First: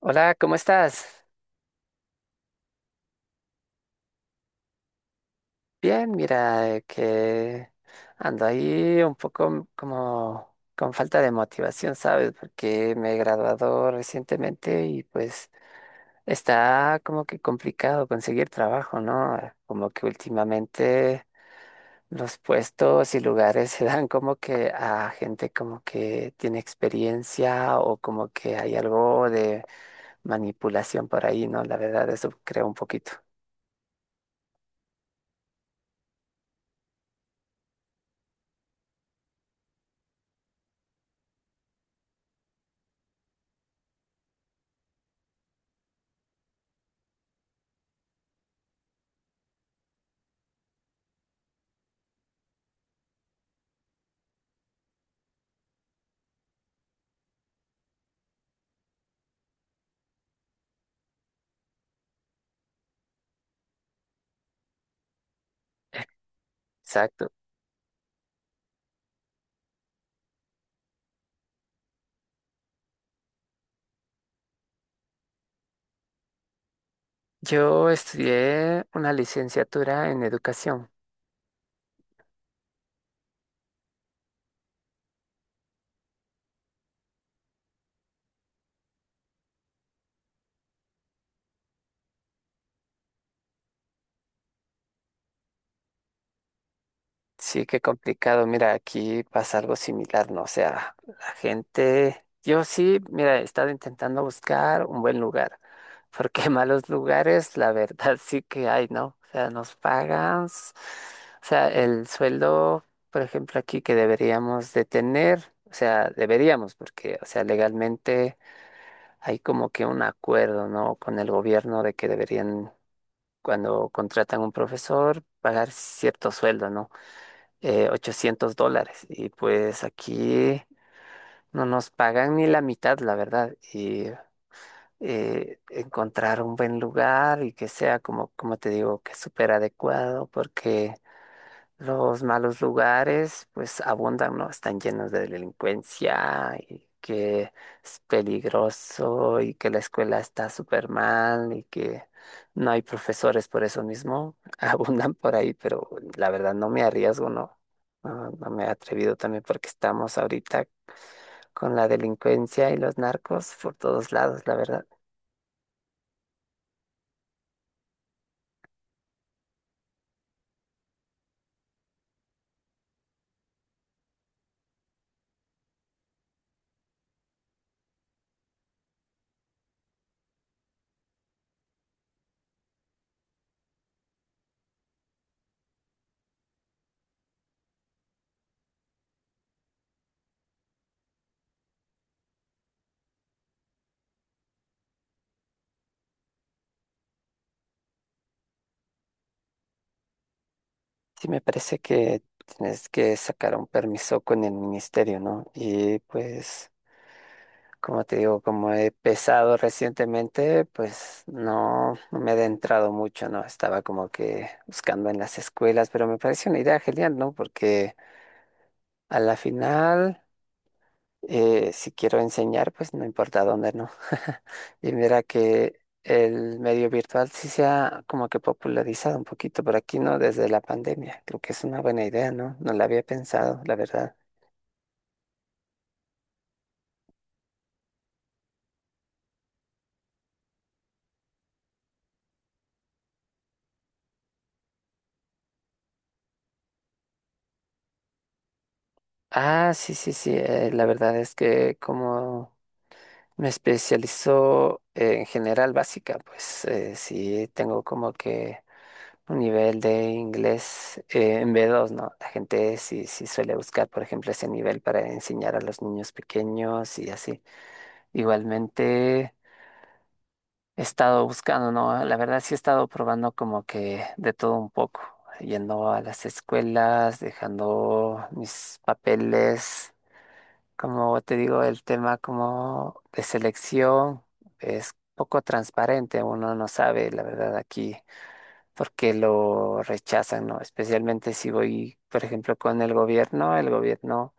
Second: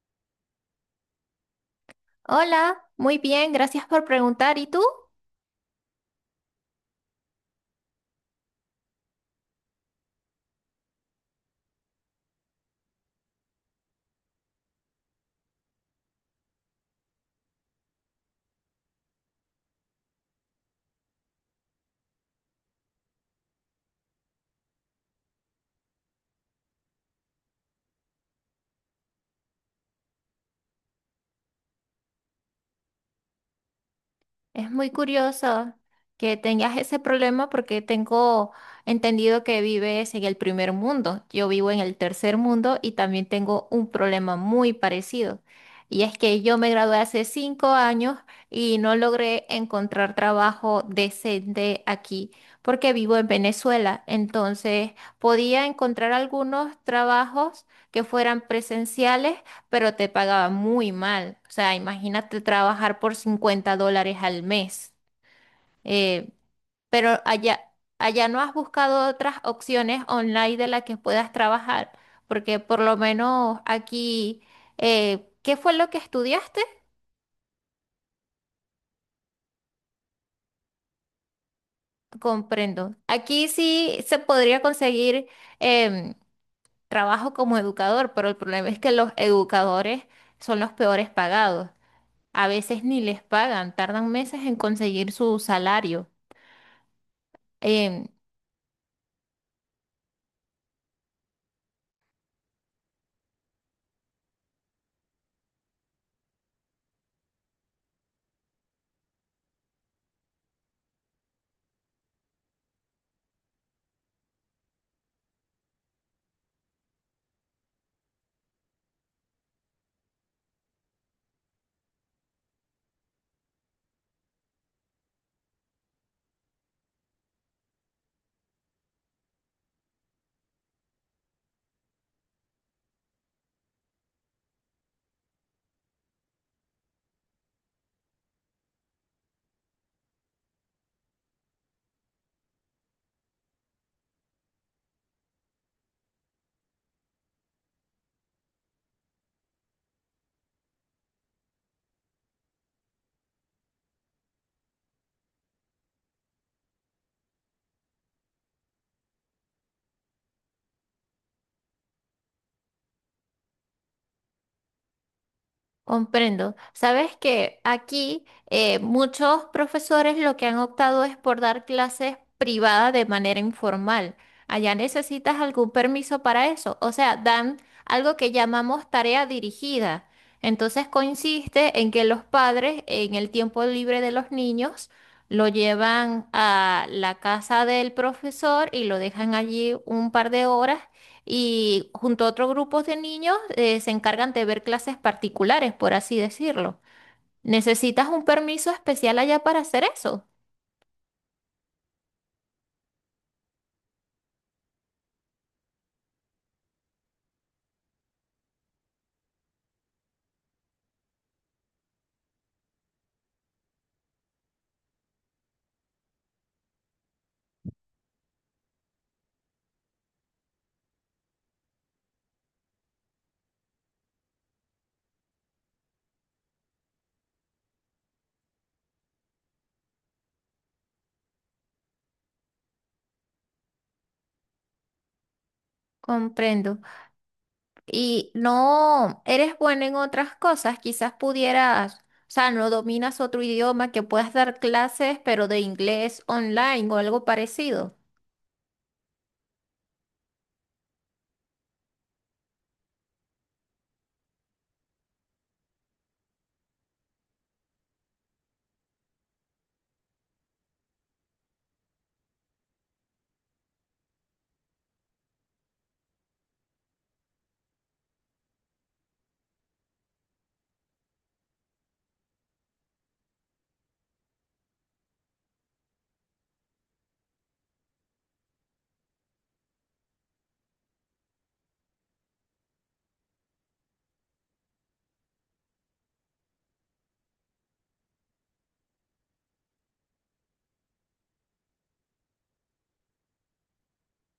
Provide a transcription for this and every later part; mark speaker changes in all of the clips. Speaker 1: Hola, ¿cómo estás?
Speaker 2: Hola, muy bien, gracias por preguntar. ¿Y tú?
Speaker 1: Bien, mira, que ando ahí un poco como con falta de motivación, ¿sabes? Porque me he graduado recientemente y pues está como que complicado conseguir trabajo, ¿no? Como que últimamente los puestos y lugares se dan como que a gente como que tiene experiencia o como que hay algo de manipulación por ahí, ¿no? La verdad, eso creo un poquito.
Speaker 2: Es muy curioso que tengas ese problema porque tengo entendido que vives en el primer mundo. Yo vivo en el tercer mundo y también tengo un problema muy parecido. Y es que yo me gradué hace 5 años y no logré encontrar trabajo decente aquí porque vivo en Venezuela. Entonces podía encontrar algunos trabajos que fueran presenciales pero te pagaba muy mal. O sea, imagínate trabajar por $50 al mes. Eh, pero
Speaker 1: Exacto.
Speaker 2: allá, allá no has buscado otras opciones online de las que puedas trabajar, porque por lo menos aquí, ¿qué fue lo que estudiaste?
Speaker 1: Yo estudié una licenciatura en educación.
Speaker 2: Comprendo. Aquí sí se podría conseguir em, trabajo como educador, pero el problema es que los educadores son los peores pagados. A veces ni les pagan, tardan meses en conseguir su salario.
Speaker 1: Sí, qué
Speaker 2: Em,
Speaker 1: complicado. Mira, aquí pasa algo similar, ¿no? O sea, la gente, yo sí, mira, he estado intentando buscar un buen lugar, porque malos lugares, la verdad, sí que hay, ¿no? O sea, nos pagan, o sea, el sueldo, por ejemplo, aquí que deberíamos de tener, o sea, deberíamos, porque, o sea, legalmente hay como que un acuerdo, ¿no? Con el gobierno de que deberían cuando contratan un profesor, pagar cierto sueldo, ¿no? $800. Y pues aquí no nos pagan ni la mitad, la verdad. Y encontrar un buen lugar y que sea, como te digo, que súper adecuado, porque los malos lugares, pues abundan, ¿no? Están llenos de delincuencia y que es peligroso y que la escuela está súper mal y que no hay profesores por eso mismo. Abundan por ahí, pero la verdad no me arriesgo, ¿no? No, no me he atrevido también porque estamos ahorita con la delincuencia y los narcos por todos lados, la verdad.
Speaker 2: comprendo. Sabes que aquí muchos profesores lo que han optado es por dar clases privadas de manera informal. Allá necesitas algún permiso para eso. O sea, dan algo que llamamos tarea dirigida. Entonces consiste en que los padres en el tiempo libre de los niños lo llevan a la casa del profesor y lo dejan allí un par de horas y junto a otros grupos de niños se encargan de ver clases particulares, por así decirlo. ¿Necesitas un permiso especial allá para hacer eso?
Speaker 1: Sí, me parece que tienes que sacar un permiso con el ministerio, ¿no? Y pues. Como te digo, como he pesado recientemente, pues no, no me he adentrado mucho, ¿no? Estaba como que buscando en las escuelas, pero me parece una idea genial, ¿no? Porque a la final, si quiero enseñar, pues no importa dónde, ¿no? Y mira que el medio virtual sí se ha como que popularizado un poquito por aquí, ¿no? Desde la pandemia. Creo que es una buena idea, ¿no? No la había pensado, la verdad.
Speaker 2: Comprendo. ¿Y no eres buena en otras cosas? Quizás pudieras, o sea, ¿no dominas otro idioma que puedas dar clases, pero de inglés online o algo parecido?
Speaker 1: Ah, sí, sí, sí. La verdad es que como. Me especializo en general básica, pues sí tengo como que un nivel de inglés en B2, ¿no? La gente sí, sí suele buscar, por ejemplo, ese nivel para enseñar a los niños pequeños y así. Igualmente he estado buscando, ¿no? La verdad sí he estado probando como que de todo un poco, yendo a las escuelas, dejando mis papeles como te digo, el tema como de selección es poco transparente, uno no sabe la verdad aquí por qué lo rechazan, ¿no? Especialmente si voy, por ejemplo, con el gobierno,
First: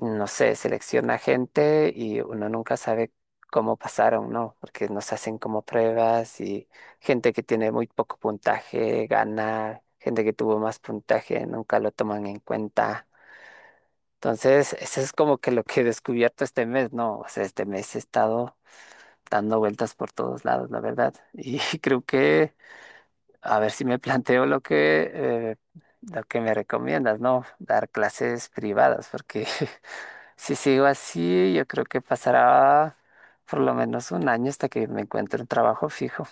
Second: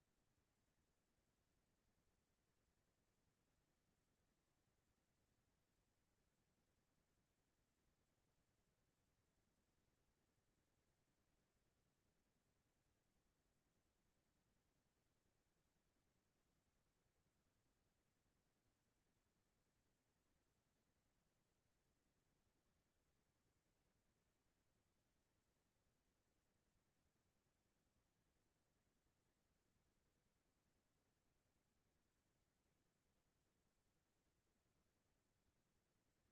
Speaker 1: no sé, selecciona gente y uno nunca sabe cómo pasaron, ¿no? Porque nos hacen como pruebas y gente que tiene muy poco puntaje gana, gente que tuvo más puntaje nunca lo toman en cuenta. Entonces, eso es como que lo que he descubierto este mes, ¿no? O sea, este mes he estado dando vueltas por todos lados, la verdad. Y creo que, a ver si me planteo lo que me recomiendas, ¿no? Dar clases privadas, porque si sigo así, yo creo que pasará por lo menos un año hasta que me encuentre un trabajo fijo.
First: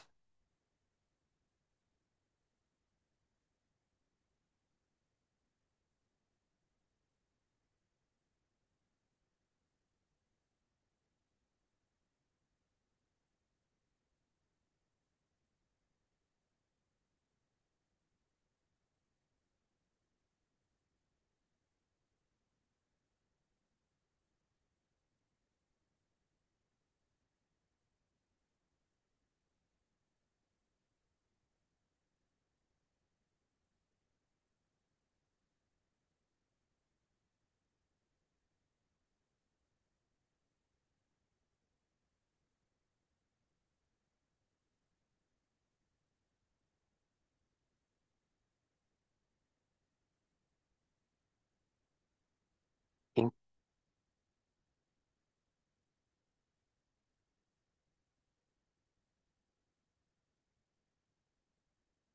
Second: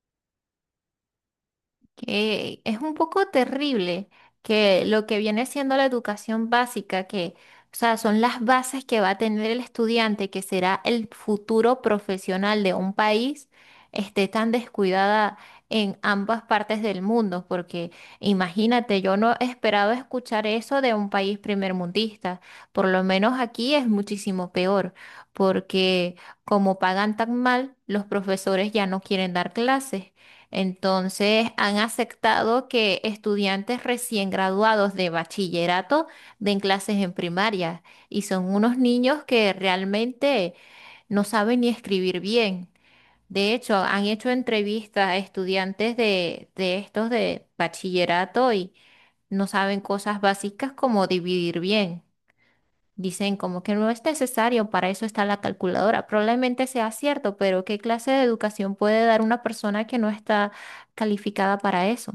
Speaker 2: Que es un poco terrible que lo que viene siendo la educación básica, que, o sea, son las bases que va a tener el estudiante, que será el futuro profesional de un país, esté tan descuidada en ambas partes del mundo, porque imagínate, yo no esperaba escuchar eso de un país primermundista. Por lo menos aquí es muchísimo peor, porque como pagan tan mal, los profesores ya no quieren dar clases. Entonces, han aceptado que estudiantes recién graduados de bachillerato den clases en primaria y son unos niños que realmente no saben ni escribir bien. De hecho, han hecho entrevistas a estudiantes de estos de bachillerato y no saben cosas básicas como dividir bien. Dicen como que no es necesario, para eso está la calculadora. Probablemente sea cierto, pero ¿qué clase de educación puede dar una persona que no está calificada para eso?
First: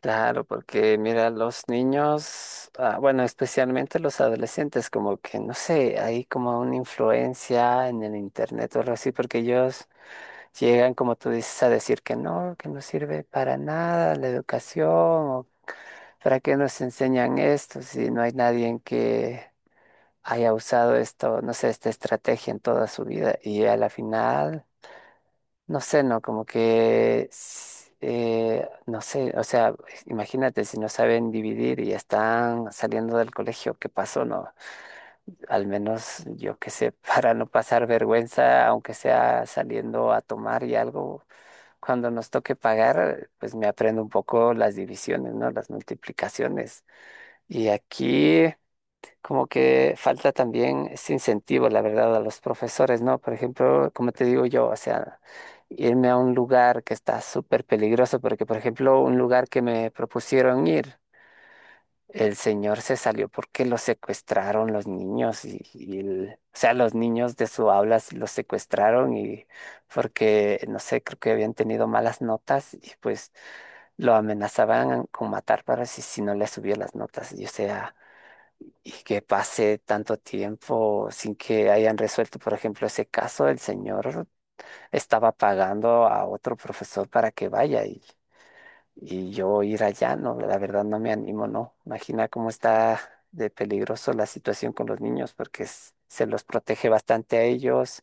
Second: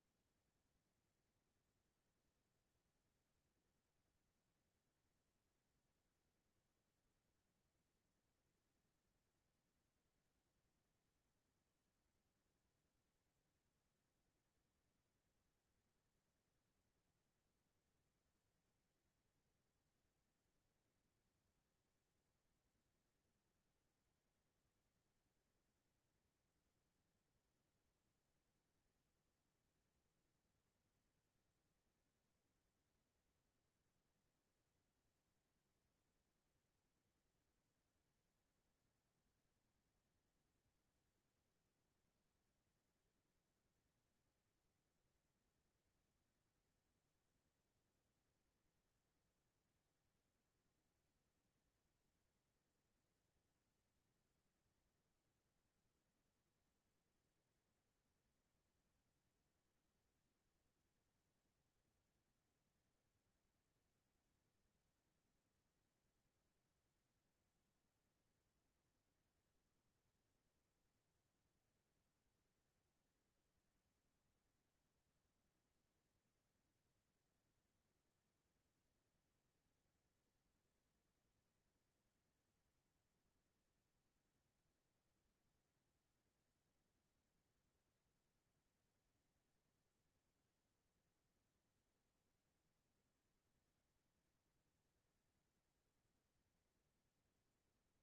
Speaker 1: Claro, porque mira, los niños, ah, bueno, especialmente los adolescentes, como que no sé, hay como una influencia en el internet o algo así, porque ellos llegan, como tú dices, a decir que no sirve para nada la educación, o para qué nos enseñan esto si no hay nadie en que haya usado esto, no sé, esta estrategia en toda su vida, y a la final. No sé, no, como que, no sé, o sea, imagínate si no saben dividir y están saliendo del colegio, ¿qué pasó? No, al menos yo qué sé, para no pasar vergüenza, aunque sea saliendo a tomar y algo, cuando nos toque pagar, pues me aprendo un poco las divisiones, ¿no? Las multiplicaciones. Y aquí como que falta también ese incentivo, la verdad, a los profesores, ¿no? Por ejemplo, como te digo yo, o sea, irme a un lugar que está súper peligroso, porque, por ejemplo, un lugar que me propusieron ir, el señor se salió porque lo secuestraron los niños, y o sea, los niños de su aula los secuestraron y porque, no sé, creo que habían tenido malas notas y pues lo amenazaban con matar para si no le subía las notas, y o sea y que pase tanto tiempo sin que hayan resuelto, por ejemplo, ese caso, el señor estaba pagando a otro profesor para que vaya y yo ir allá, no, la verdad no me animo, no. Imagina cómo está de peligroso la situación con los niños porque se los protege bastante a ellos,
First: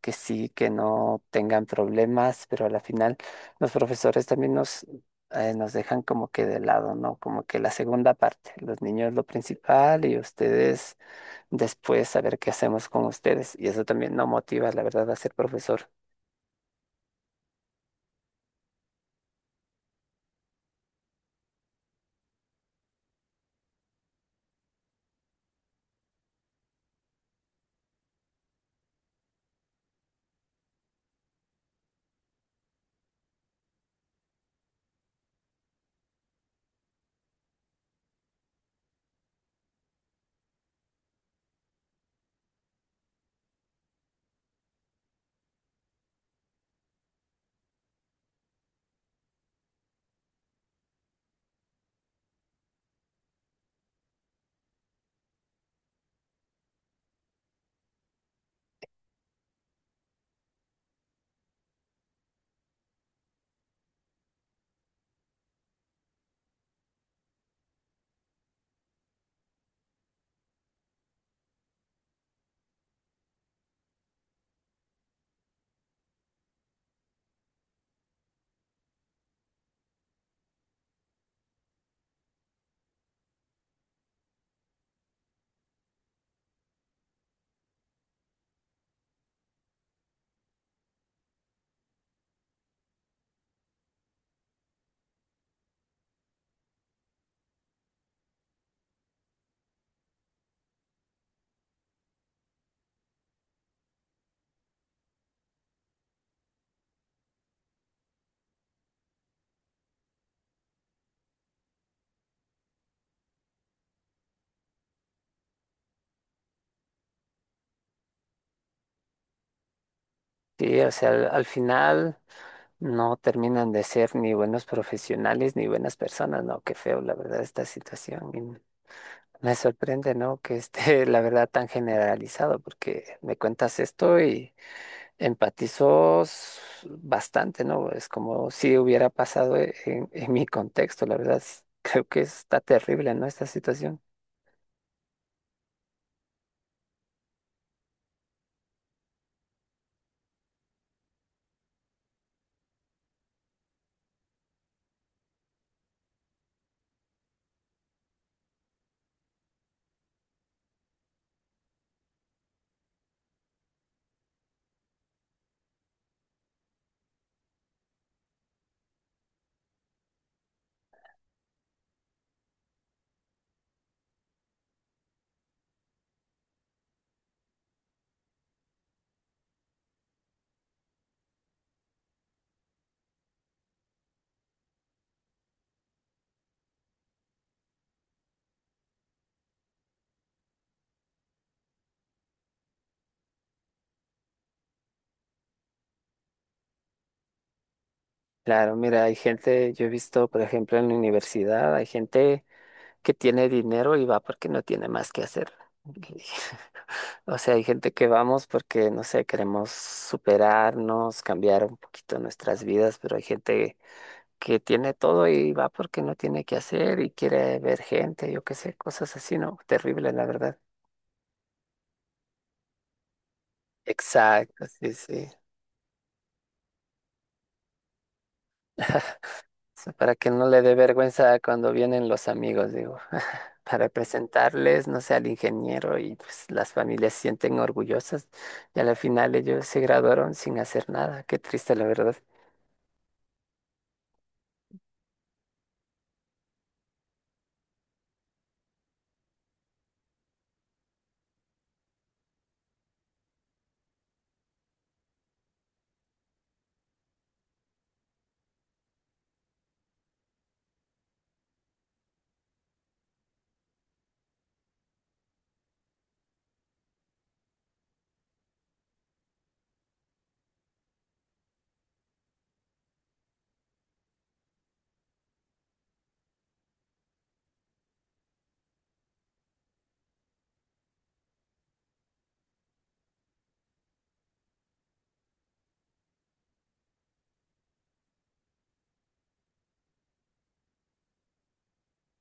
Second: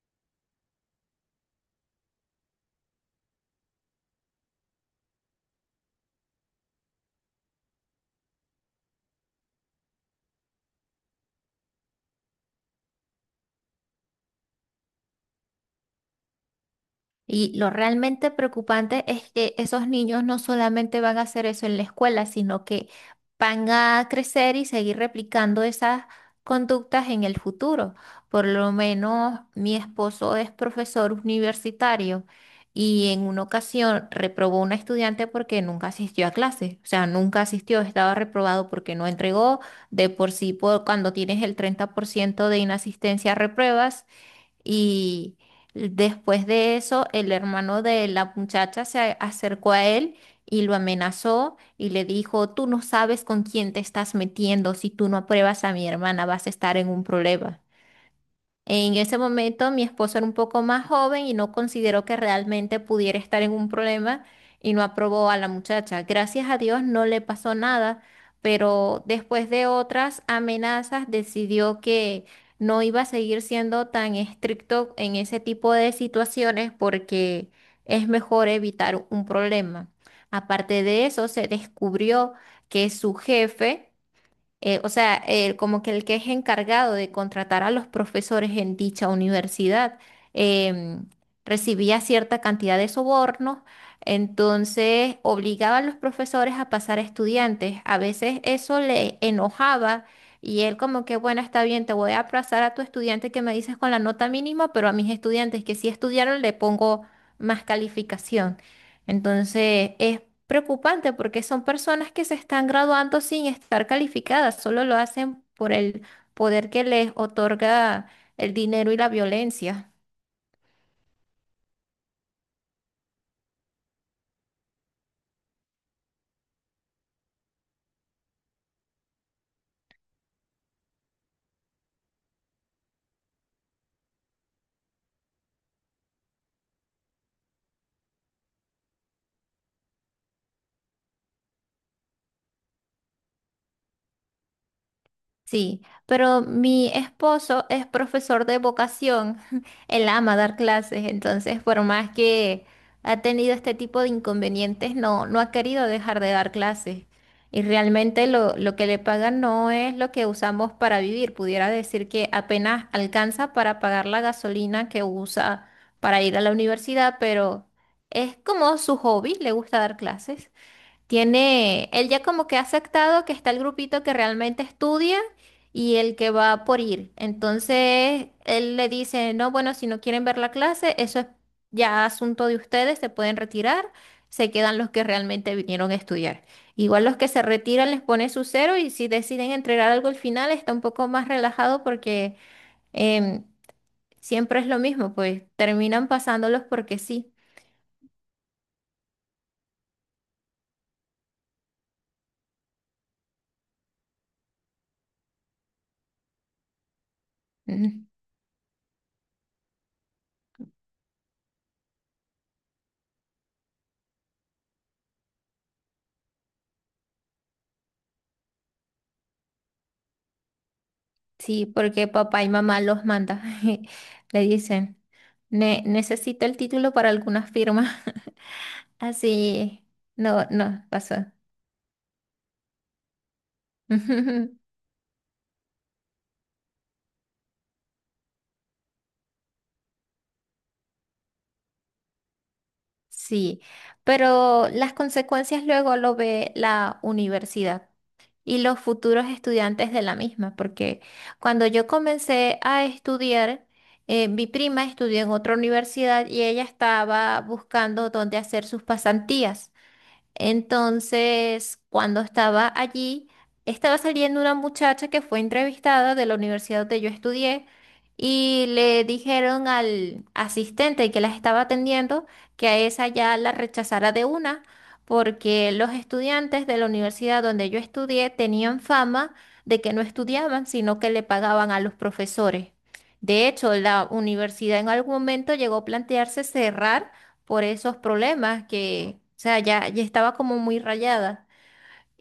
Speaker 1: que sí, que no tengan problemas, pero a la final los profesores también nos dejan como que de lado, ¿no? Como que la segunda parte, los niños lo principal y ustedes después saber qué hacemos con ustedes. Y eso también no motiva, la verdad, a ser profesor.
Speaker 2: Y lo realmente preocupante es que esos niños no solamente van a hacer eso en la escuela, sino que van a crecer y seguir replicando esas conductas en el futuro. Por lo menos mi esposo es profesor universitario y en una ocasión reprobó una estudiante porque nunca asistió a clase. O sea, nunca asistió, estaba reprobado porque no entregó. De por sí, cuando tienes el 30% de inasistencia, repruebas. Y después de eso, el hermano de la muchacha se acercó a él y lo amenazó y le dijo: "Tú no sabes con quién te estás metiendo, si tú no apruebas a mi hermana vas a estar en un problema." En ese momento mi esposo era un poco más joven y no consideró que realmente pudiera estar en un problema y no aprobó a la muchacha. Gracias a Dios no le pasó nada, pero después de otras amenazas decidió que no iba a seguir siendo tan estricto en ese tipo de situaciones porque es mejor evitar un problema. Aparte de eso, se descubrió que su jefe, o sea, como que el que es encargado de contratar a los profesores en dicha universidad, em, recibía cierta cantidad de sobornos. Entonces obligaba a los profesores a pasar a estudiantes. A veces eso le enojaba y él como que, bueno, está bien, te voy a pasar a tu estudiante que me dices con la nota mínima, pero a mis estudiantes que sí estudiaron le pongo más calificación. Entonces, es preocupante porque son personas que se están graduando sin estar calificadas, solo lo hacen por el poder que les otorga el dinero y la violencia.
Speaker 1: Sí, o sea, al final no terminan de ser ni buenos profesionales ni buenas personas, ¿no? Qué feo, la verdad, esta situación. Y me sorprende, ¿no? Que esté, la verdad, tan generalizado, porque me cuentas esto y empatizo bastante, ¿no? Es como si hubiera pasado en mi contexto, la verdad. Creo que está terrible, ¿no? Esta situación.
Speaker 2: Sí, pero mi esposo es profesor de vocación, él ama dar clases, entonces por más que ha tenido este tipo de inconvenientes, no, no ha querido dejar de dar clases. Y realmente lo que le pagan no es lo que usamos para vivir, pudiera decir que apenas alcanza para pagar la gasolina que usa para ir a la universidad, pero es como su hobby, le gusta dar clases. Tiene, él ya como que ha aceptado que está el grupito que realmente estudia y el que va por ir. Entonces, él le dice: "No, bueno, si no quieren ver la clase, eso es ya asunto de ustedes, se pueden retirar, se quedan los que realmente vinieron a estudiar." Igual los que se retiran les pone su cero y si deciden entregar algo al final está un poco más relajado porque, em, siempre es lo mismo, pues terminan pasándolos porque sí.
Speaker 1: Claro, mira, hay gente, yo he visto, por ejemplo, en la universidad, hay gente que tiene dinero y va porque no tiene más que hacer. Y- O sea, hay gente que
Speaker 2: Ujú.
Speaker 1: vamos porque, no sé, queremos superarnos, cambiar un poquito nuestras vidas, pero hay gente que tiene todo y va porque no tiene que hacer y quiere ver gente, yo qué sé, cosas así, ¿no? Terrible, la verdad.
Speaker 2: Sí, porque papá y mamá los manda. Le
Speaker 1: Exacto, sí,
Speaker 2: dicen:
Speaker 1: sí.
Speaker 2: Necesito el título para alguna firma." Así,
Speaker 1: Sea, para que
Speaker 2: no,
Speaker 1: no le dé
Speaker 2: no, pasó.
Speaker 1: vergüenza cuando vienen los amigos, digo, para presentarles, no sé, al ingeniero y pues las familias se sienten orgullosas y al final ellos se graduaron sin hacer nada. Qué triste, la verdad.
Speaker 2: Sí, pero las consecuencias luego lo ve la universidad y los futuros estudiantes de la misma, porque cuando yo comencé a estudiar, mi prima estudió en otra universidad y ella estaba buscando dónde hacer sus pasantías. Entonces, cuando estaba allí, estaba saliendo una muchacha que fue entrevistada de la universidad donde yo estudié y le dijeron al asistente que las estaba atendiendo que a esa ya la rechazara de una, porque los estudiantes de la universidad donde yo estudié tenían fama de que no estudiaban, sino que le pagaban a los profesores. De hecho, la universidad en algún momento llegó a plantearse cerrar por esos problemas, que, o sea, ya, ya estaba como muy rayada.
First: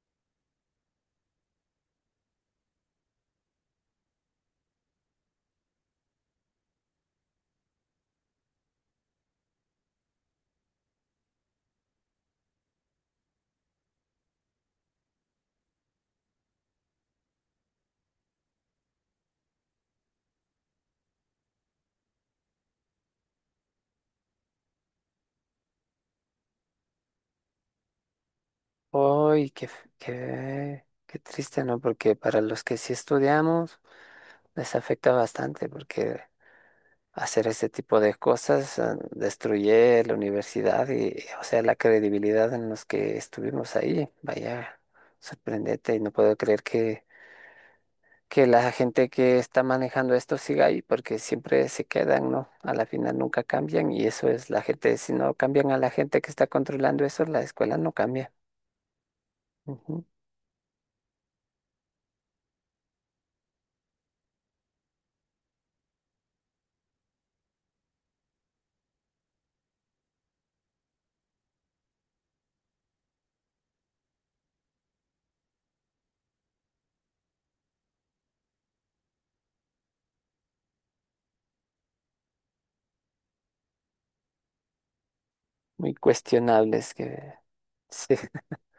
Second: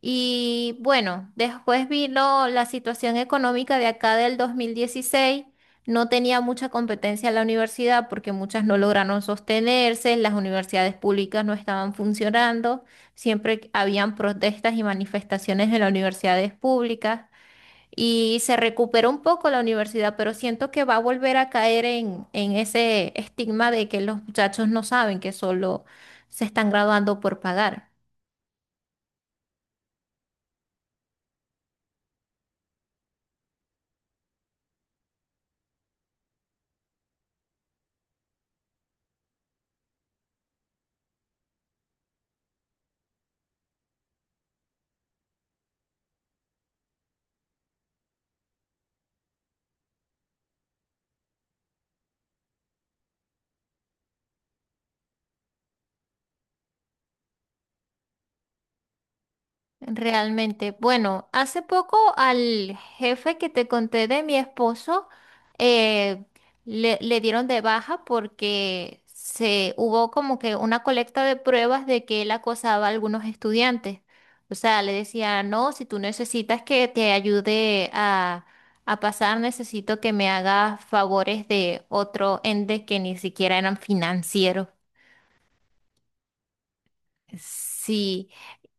Speaker 2: Y bueno, después vino la situación económica de acá del 2016. No tenía mucha competencia en la universidad porque muchas no lograron sostenerse, las universidades públicas no estaban funcionando, siempre habían protestas y manifestaciones en las universidades públicas y se recuperó un poco la universidad, pero siento que va a volver a caer en ese estigma de que los muchachos no saben, que solo se están graduando por pagar.
Speaker 1: Uy, qué triste, ¿no? Porque para los que sí estudiamos les afecta bastante porque hacer ese tipo de cosas destruye la universidad y, o sea, la credibilidad en los que estuvimos ahí. Vaya, sorprendente y no puedo creer que la gente que está manejando esto siga ahí, porque siempre se quedan, ¿no? A la final nunca cambian y eso es la gente, si no cambian a la gente que está controlando eso, la escuela no cambia. Ujú.
Speaker 2: Realmente, bueno, hace poco al jefe que te conté de mi esposo, eh, le dieron de baja porque se hubo como que una colecta de pruebas de que él acosaba a algunos estudiantes. O sea, le decía: "No, si tú necesitas que te ayude a pasar, necesito que me hagas favores de otro ente que ni siquiera eran financieros."
Speaker 1: Muy cuestionables que sí,
Speaker 2: Sí.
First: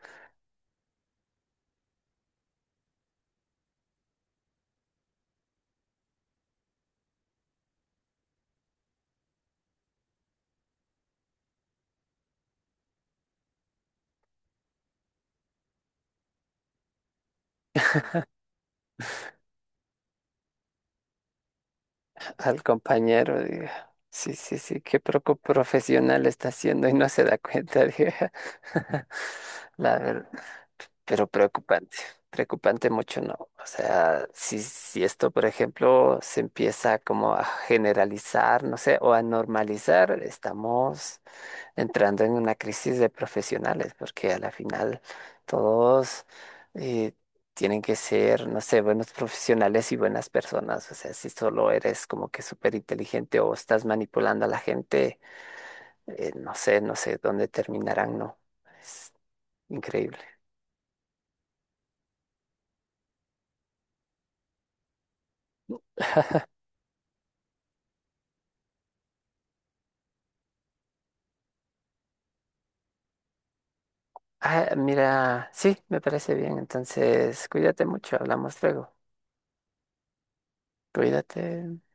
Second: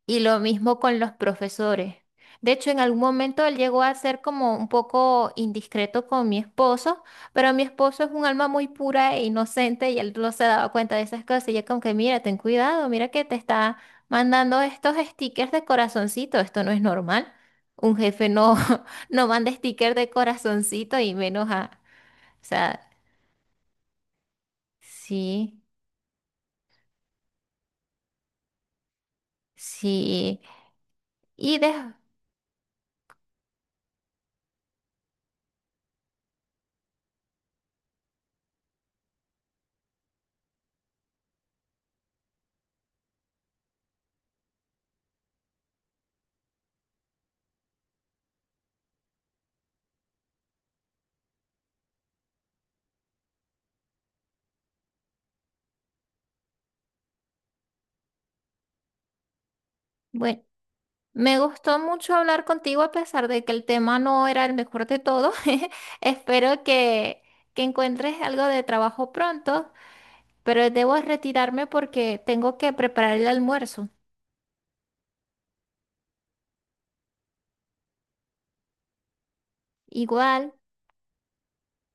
Speaker 2: Y lo mismo con los profesores. De hecho, en algún momento él llegó a ser como un poco indiscreto con mi esposo, pero mi esposo es un alma muy pura e inocente y él no se daba cuenta de esas cosas. Y yo como que, mira, ten cuidado, mira que te está mandando estos stickers de corazoncito, esto no es normal. Un jefe no, no manda stickers de corazoncito y menos a... O
Speaker 1: al
Speaker 2: sea,
Speaker 1: compañero, diga, sí, sí, sí, qué poco
Speaker 2: sí,
Speaker 1: profesional está haciendo y no se da cuenta, diga. La verdad.
Speaker 2: sí.
Speaker 1: Pero
Speaker 2: Y de...
Speaker 1: preocupante, preocupante mucho no. O sea, si esto, por ejemplo, se empieza como a generalizar, no sé, o a normalizar, estamos entrando en una crisis de profesionales, porque a la final todos eh, tienen que ser, no sé, buenos profesionales y buenas personas. O sea, si solo eres como que súper inteligente o estás manipulando a la gente, no sé, no sé dónde terminarán, no. Es increíble.
Speaker 2: Bueno. Me gustó mucho hablar contigo a pesar de que el tema no era el mejor de todos. Espero que encuentres algo de trabajo pronto, pero debo retirarme porque tengo que preparar el almuerzo.
Speaker 1: Ah, mira, sí, me parece bien. Entonces, cuídate mucho, hablamos luego.
Speaker 2: Igual.
Speaker 1: Cuídate.